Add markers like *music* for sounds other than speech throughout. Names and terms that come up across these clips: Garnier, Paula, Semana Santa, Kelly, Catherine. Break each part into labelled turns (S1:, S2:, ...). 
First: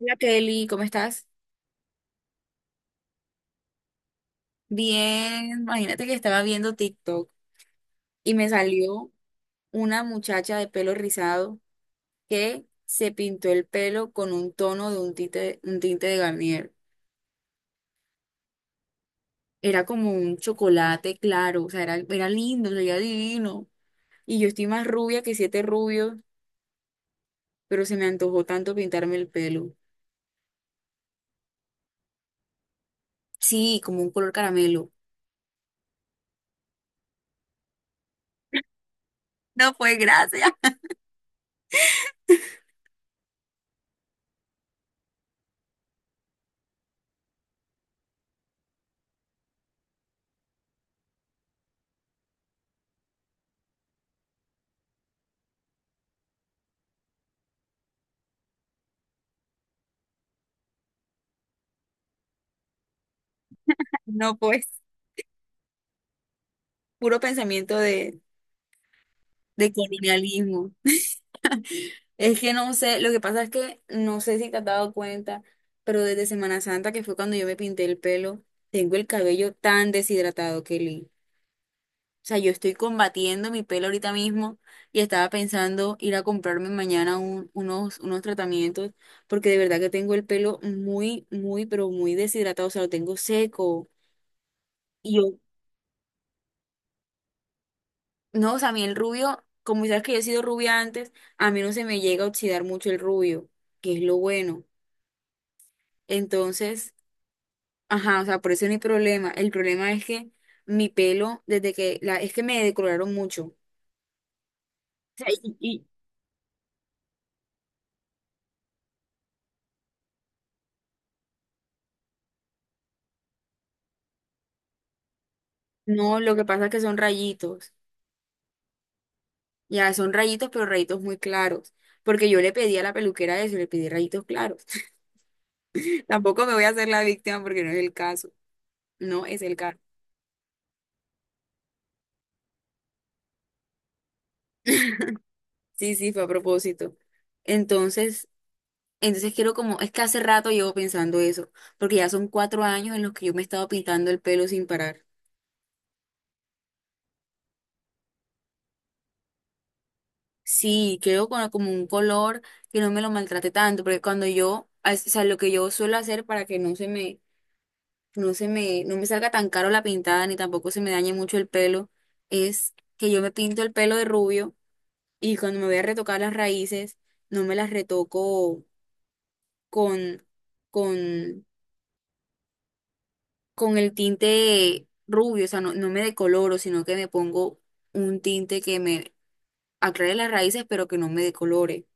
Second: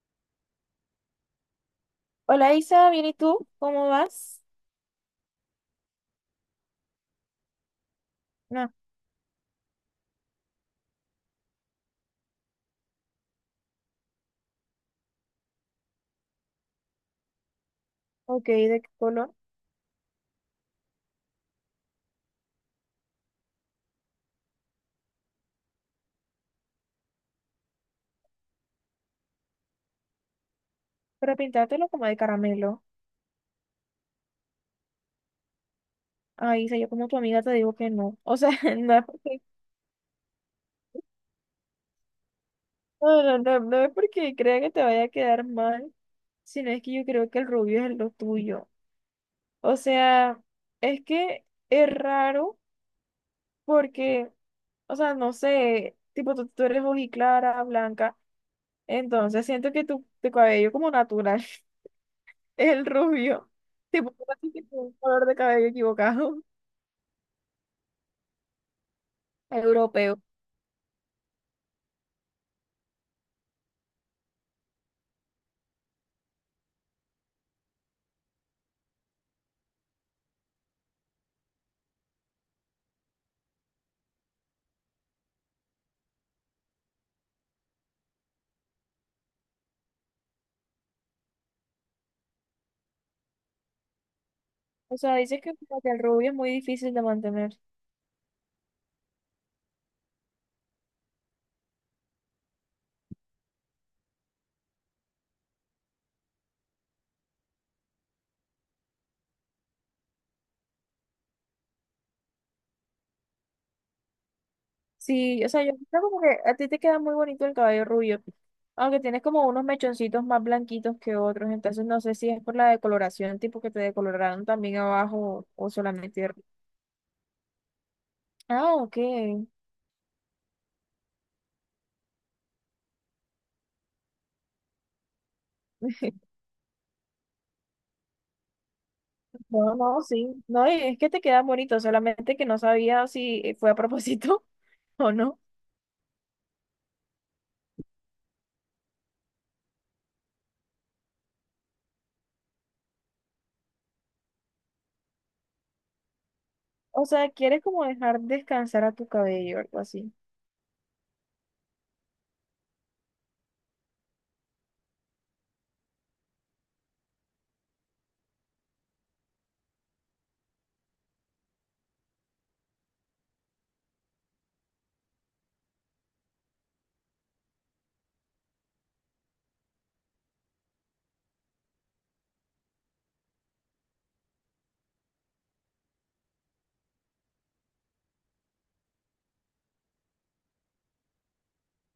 S1: Hola Kelly, ¿cómo estás?
S2: Hola Isa, bien, ¿y tú? ¿Cómo vas?
S1: Bien, imagínate que estaba viendo TikTok y me
S2: No,
S1: salió una muchacha de pelo rizado que se pintó el pelo con un tono de un tinte de Garnier.
S2: ok, ¿de qué color?
S1: Era como un chocolate claro, o sea, era lindo, se veía divino. Y yo estoy más rubia que siete rubios, pero se me antojó tanto pintarme el pelo.
S2: Para pintártelo como de caramelo.
S1: Sí, como un color caramelo.
S2: Ay, Isa, yo como tu amiga te digo que no. O sea, *laughs* no es porque,
S1: No, pues gracias. *laughs*
S2: no, no, no, no es porque crea que te vaya a quedar mal, sino es que yo creo que el rubio es lo tuyo. O sea, es que es raro porque, o sea, no sé, tipo tú eres clara, blanca, entonces siento que tu cabello como natural *laughs* es el rubio. Tipo, tú
S1: No, pues,
S2: tienes un color de cabello equivocado.
S1: puro pensamiento de
S2: Europeo.
S1: colonialismo. Es que no sé, lo que pasa es que no sé si te has dado cuenta, pero desde Semana Santa, que fue cuando yo me pinté el pelo, tengo el cabello tan deshidratado, Kelly. O sea, yo estoy combatiendo mi pelo ahorita mismo y estaba pensando ir a comprarme mañana unos tratamientos, porque de verdad que tengo el pelo muy, muy, pero muy deshidratado, o sea, lo tengo seco.
S2: O sea,
S1: Y yo,
S2: dices que como que el rubio es muy difícil de mantener.
S1: no, o sea, a mí el rubio, como sabes que yo he sido rubia antes, a mí no se me llega a oxidar mucho el rubio, que es lo bueno. Entonces. Ajá, o sea, por eso no hay problema. El problema es que mi pelo, es que me decoloraron mucho. O sea,
S2: Sí, o sea, yo creo como que a ti te queda muy bonito el cabello rubio, aunque tienes como unos mechoncitos más blanquitos que otros, entonces no sé si es por la decoloración, tipo que te decoloraron también abajo o
S1: no,
S2: solamente
S1: lo
S2: arriba.
S1: que pasa es que son rayitos.
S2: Ah, ok.
S1: Ya, son rayitos, pero rayitos muy claros. Porque yo le pedí a la peluquera eso, le pedí rayitos claros. *laughs*
S2: *laughs*
S1: Tampoco me voy a hacer la víctima porque no es el caso. No es el
S2: No,
S1: caso.
S2: no, sí. No, y es que te queda bonito, solamente que no sabía si fue a propósito *laughs* o no.
S1: Sí, sí, fue a propósito. Entonces, entonces quiero como, es que hace rato llevo pensando eso, porque ya son 4 años en los que yo me he estado pintando el pelo sin parar.
S2: O sea, quieres como dejar descansar a tu cabello o algo así.
S1: Sí, quiero con como un color que no me lo maltrate tanto, porque o sea, lo que yo suelo hacer para que no me salga tan caro la pintada ni tampoco se me dañe mucho el pelo, es que yo me pinto el pelo de rubio y cuando me voy a retocar las raíces, no me las retoco con, con, con el tinte rubio, o sea, no, no me decoloro, sino que me pongo un tinte que me aclare las raíces, pero que no me decolore.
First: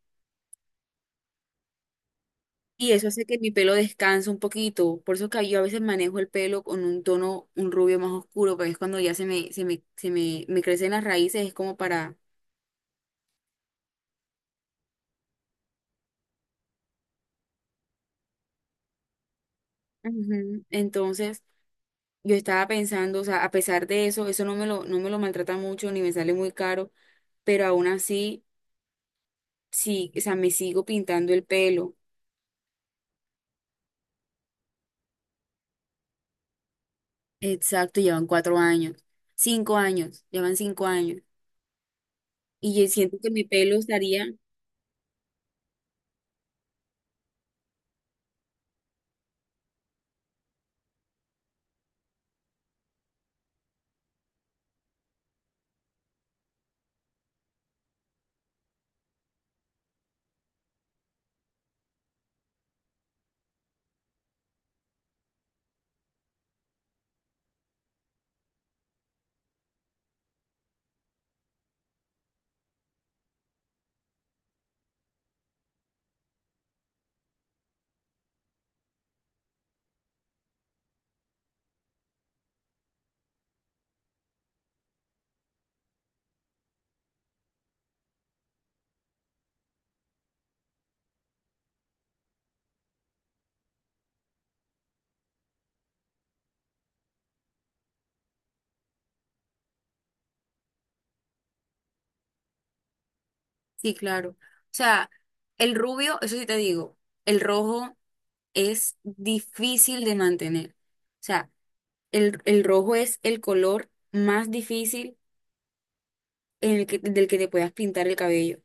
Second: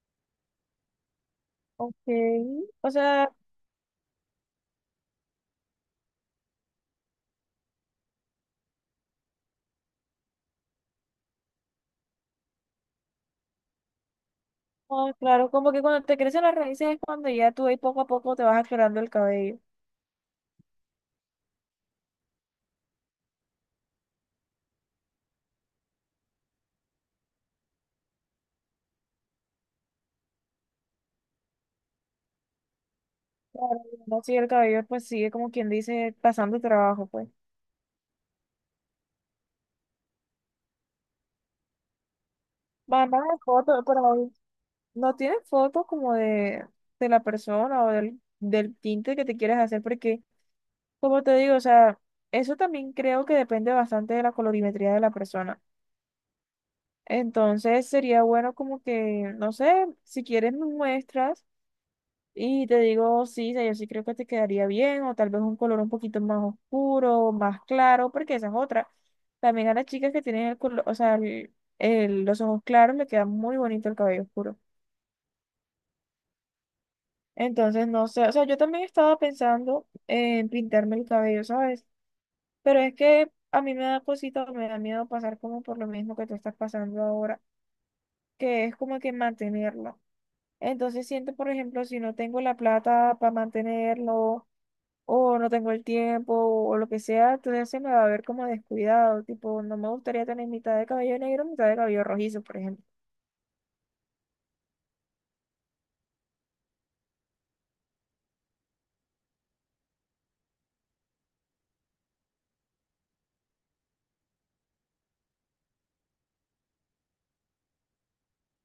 S2: Ok. O
S1: Y eso hace
S2: sea,
S1: que mi pelo descanse un poquito. Por eso que yo a veces manejo el pelo con un tono, un rubio más oscuro, porque es cuando ya me crecen las raíces, es como para.
S2: ah, claro, como que cuando te crecen las raíces es cuando ya tú ahí poco a poco te vas aclarando el cabello.
S1: Ujú. Entonces, yo estaba pensando, o sea, a pesar de eso, eso no me lo maltrata mucho, ni me sale muy caro, pero aún así, sí, o sea, me sigo pintando el pelo.
S2: Claro, no sí, el cabello pues sigue como quien dice pasando el trabajo, pues.
S1: Exacto, llevan 4 años, 5 años, llevan 5 años. Y yo
S2: Van
S1: siento
S2: a
S1: que mi pelo
S2: fotos,
S1: estaría.
S2: pero no tienes fotos como de la persona o del tinte que te quieres hacer, porque como te digo, o sea, eso también creo que depende bastante de la colorimetría de la persona. Entonces sería bueno como que, no sé, si quieres me muestras. Y te digo, sí, o sea, yo sí creo que te quedaría bien, o tal vez un color un poquito más oscuro, más claro, porque esa es otra. También a las chicas que tienen el color, o sea, los ojos claros, le queda muy bonito el cabello oscuro. Entonces, no sé, o sea, yo también estaba pensando en pintarme el cabello, ¿sabes? Pero es que a mí me da cosita, me da miedo pasar como por lo mismo que tú estás pasando ahora, que es como que mantenerlo. Entonces siento, por ejemplo, si no tengo la plata para mantenerlo, o no tengo el tiempo o lo que sea, entonces se me va a ver como descuidado, tipo, no me gustaría tener mitad de cabello negro, mitad de cabello rojizo, por ejemplo.
S1: Sí, claro. O sea, el rubio, eso sí te digo, el rojo es difícil de mantener. O sea, el rojo es el color más difícil en el que, del que te puedas pintar el cabello,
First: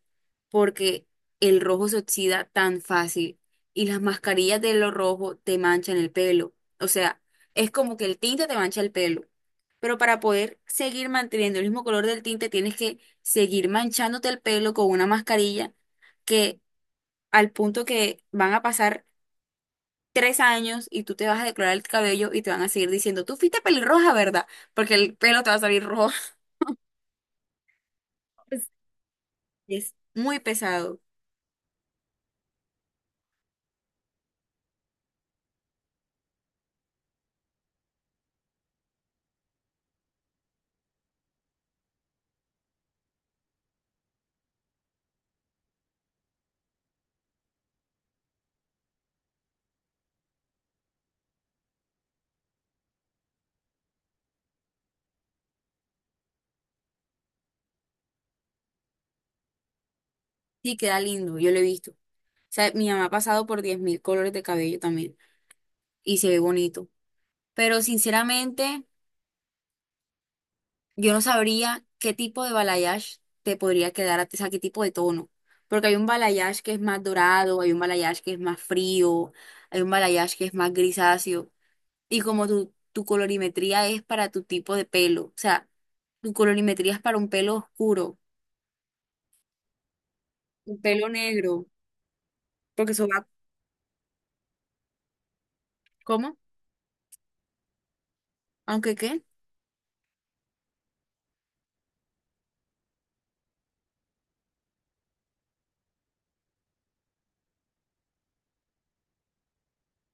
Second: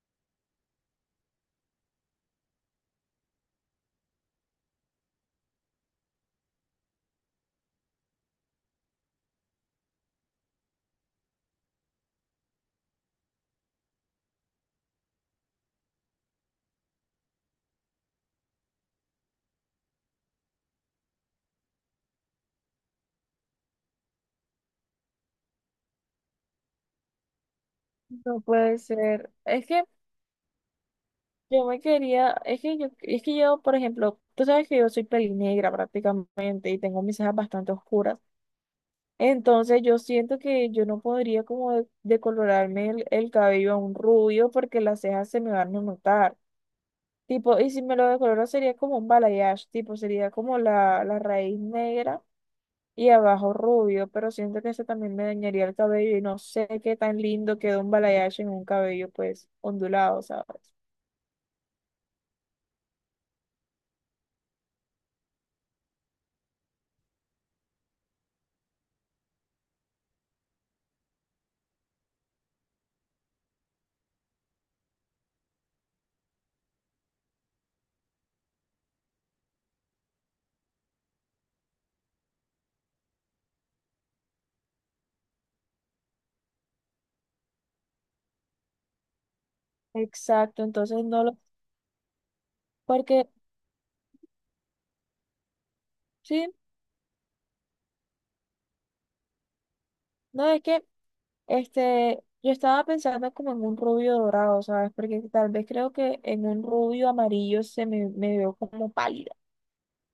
S1: porque el rojo se oxida tan fácil y las mascarillas de lo rojo te manchan el pelo. O sea, es como que el tinte te mancha el pelo. Pero para poder seguir manteniendo el mismo color del tinte, tienes que seguir manchándote el pelo con una mascarilla que al punto que van a pasar 3 años y tú te vas a decolorar el cabello y te van a seguir diciendo, tú fuiste pelirroja, ¿verdad? Porque el pelo te va a salir rojo.
S2: No
S1: *laughs*
S2: puede ser. Es que
S1: Es muy pesado.
S2: yo me quería, es que yo, por ejemplo, tú sabes que yo soy pelinegra prácticamente y tengo mis cejas bastante oscuras. Entonces yo siento que yo no podría como decolorarme el cabello a un rubio porque las cejas se me van a notar. Tipo, y si me lo decoloro sería como un balayage, tipo, sería como la raíz negra y abajo rubio, pero siento que ese también me dañaría el cabello y no sé qué tan lindo quedó un balayage en un cabello pues ondulado, ¿sabes?
S1: Sí, queda lindo, yo lo he visto. O sea, mi mamá ha pasado por 10.000 colores de cabello también y se ve bonito. Pero sinceramente, yo no sabría qué tipo de balayage te podría quedar, o sea, qué tipo de tono. Porque hay un balayage que es más dorado, hay un balayage que es más frío, hay un balayage que es más grisáceo. Y como tu colorimetría es para tu tipo de pelo, o sea, tu colorimetría es para un pelo oscuro,
S2: Exacto,
S1: un
S2: entonces
S1: pelo
S2: no lo,
S1: negro, porque eso va,
S2: porque
S1: ¿cómo?
S2: sí,
S1: Aunque qué,
S2: no es que yo estaba pensando como en un rubio dorado, ¿sabes? Porque tal vez creo que en un rubio amarillo se me, me veo como pálida,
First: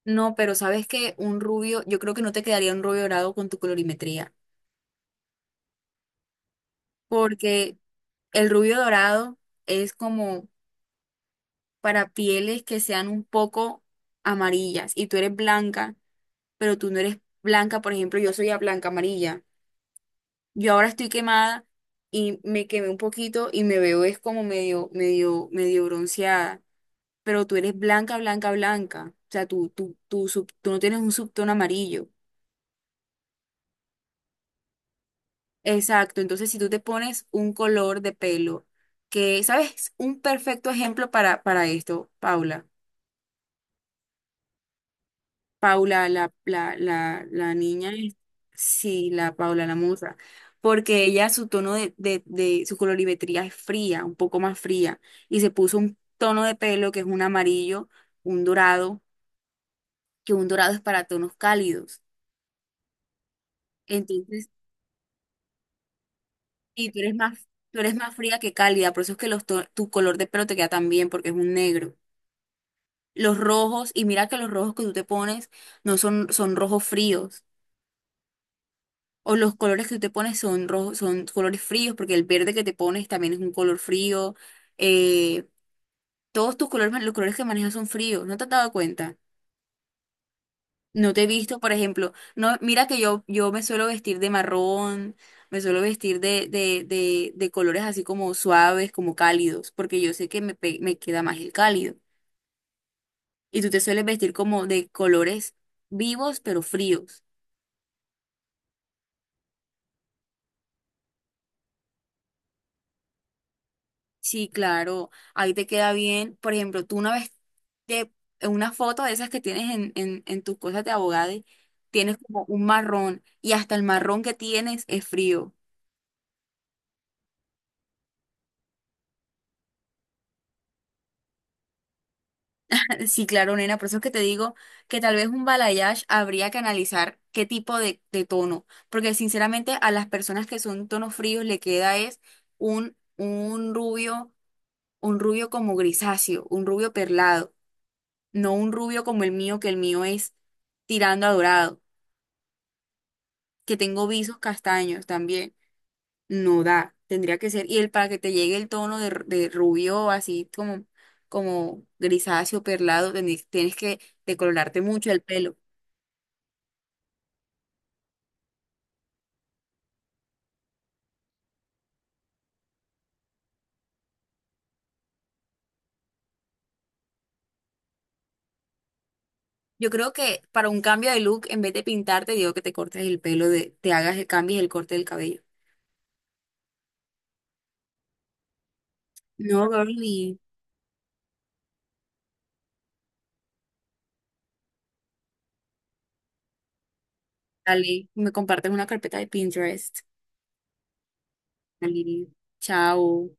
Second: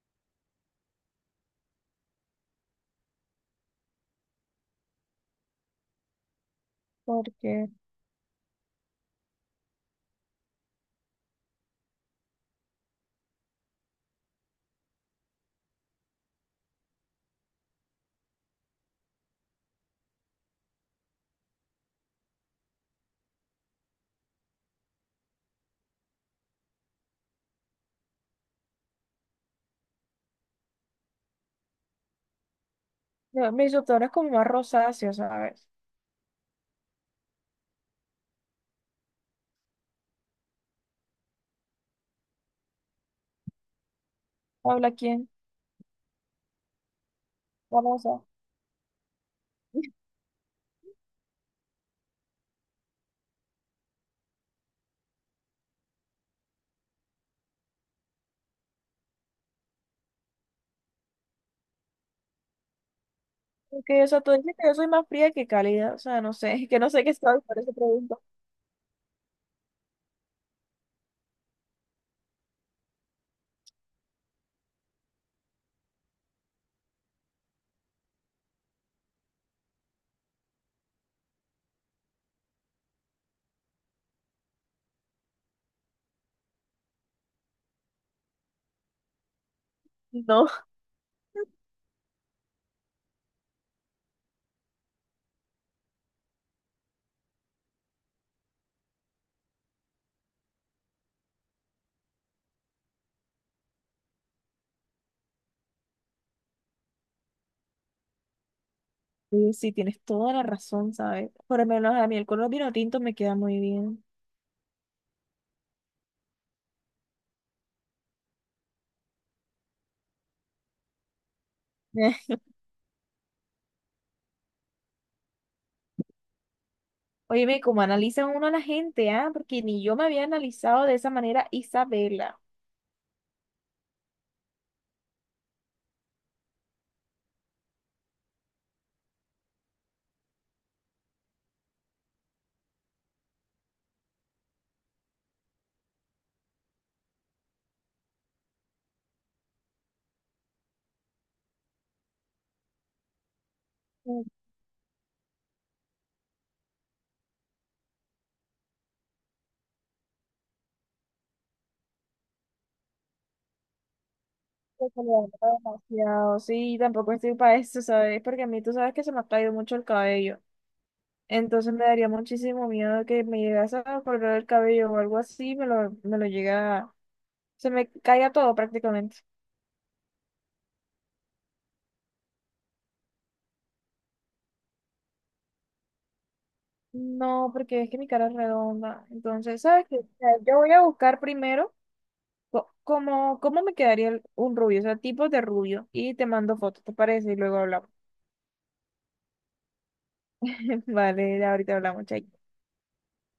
S1: no, pero sabes que un rubio, yo creo que no te quedaría un rubio dorado con tu colorimetría,
S2: porque
S1: porque el rubio dorado es como para pieles que sean un poco amarillas y tú eres blanca, pero tú no eres blanca, por ejemplo, yo soy a blanca amarilla. Yo ahora estoy quemada y me quemé un poquito y me veo es como medio, medio, medio bronceada. Pero tú eres blanca, blanca, blanca. O sea, tú no tienes un subtono amarillo.
S2: no, mis subtonos como más rosáceos, ¿sabes?
S1: Exacto. Entonces, si tú te pones un color de pelo que, ¿sabes? Un perfecto ejemplo para esto, Paula.
S2: Habla quién,
S1: Paula, la niña
S2: vamos
S1: es,
S2: a.
S1: sí, la Paula, la musa, porque ella, su tono de, su colorimetría es fría, un poco más fría, y se puso un tono de pelo que es un amarillo, un dorado, que un dorado es para tonos cálidos.
S2: Porque, o sea, tú
S1: Entonces,
S2: dices que yo soy más fría que cálida, o sea, no sé, *laughs* que
S1: sí
S2: no sé qué soy, por eso
S1: tú eres más
S2: pregunto.
S1: fría que cálida, por eso es que tu color de pelo te queda tan bien, porque es un negro. Los rojos, y mira que los rojos que tú te pones no son, son rojos fríos. O los colores que tú te pones son rojos, son colores fríos, porque el verde que te pones también es un color frío. Eh, Todos tus colores, los colores que manejas son fríos, ¿no te has dado cuenta?
S2: No.
S1: No te he visto, por ejemplo, no, mira que yo, me suelo vestir de marrón, me suelo vestir de colores así como suaves, como cálidos, porque yo sé que me queda más el cálido. Y tú te sueles vestir como de colores vivos, pero fríos.
S2: Oye, sí, tienes toda la razón, ¿sabes? Por lo menos a mí el color vino tinto me queda muy bien.
S1: Sí, claro, ahí te queda bien. Por ejemplo, tú una vez te, en una foto de esas que tienes en, en tus cosas de abogado, tienes
S2: *laughs*
S1: como un marrón y hasta el marrón que tienes es frío.
S2: Óyeme, cómo analiza uno a la gente, ¿ah? Porque ni yo me había analizado de esa manera Isabela.
S1: *laughs* Sí, claro, nena, por eso es que te digo que tal vez un balayage habría que analizar qué tipo de, tono, porque sinceramente a las personas que son tonos fríos le queda es un rubio, un rubio como grisáceo, un rubio perlado, no un rubio como el mío, que el mío es tirando a dorado. Que tengo
S2: Mm,
S1: visos castaños también. No da, tendría que ser. Y el para que te llegue el tono de, rubio, así como grisáceo, perlado, tienes que decolorarte
S2: que se le
S1: mucho el
S2: nota
S1: pelo.
S2: demasiado, sí, tampoco estoy para eso, ¿sabes? Porque a mí tú sabes que se me ha caído mucho el cabello. Entonces me daría muchísimo miedo que me llegase a correr el cabello o algo así, me lo llega, se me caiga todo prácticamente.
S1: Yo creo que para un cambio de look, en vez de pintarte, digo que te cortes el pelo, te hagas el cambio y el corte del cabello.
S2: No, porque es que mi cara es redonda. Entonces,
S1: No,
S2: ¿sabes qué? O sea,
S1: girly,
S2: yo voy a buscar primero cómo, cómo me quedaría un rubio, o sea, tipos de rubio. Y te mando fotos, ¿te parece? Y luego hablamos.
S1: dale, me compartes una carpeta de Pinterest.
S2: *laughs* Vale, ahorita hablamos,
S1: Dale,
S2: chay.
S1: chao.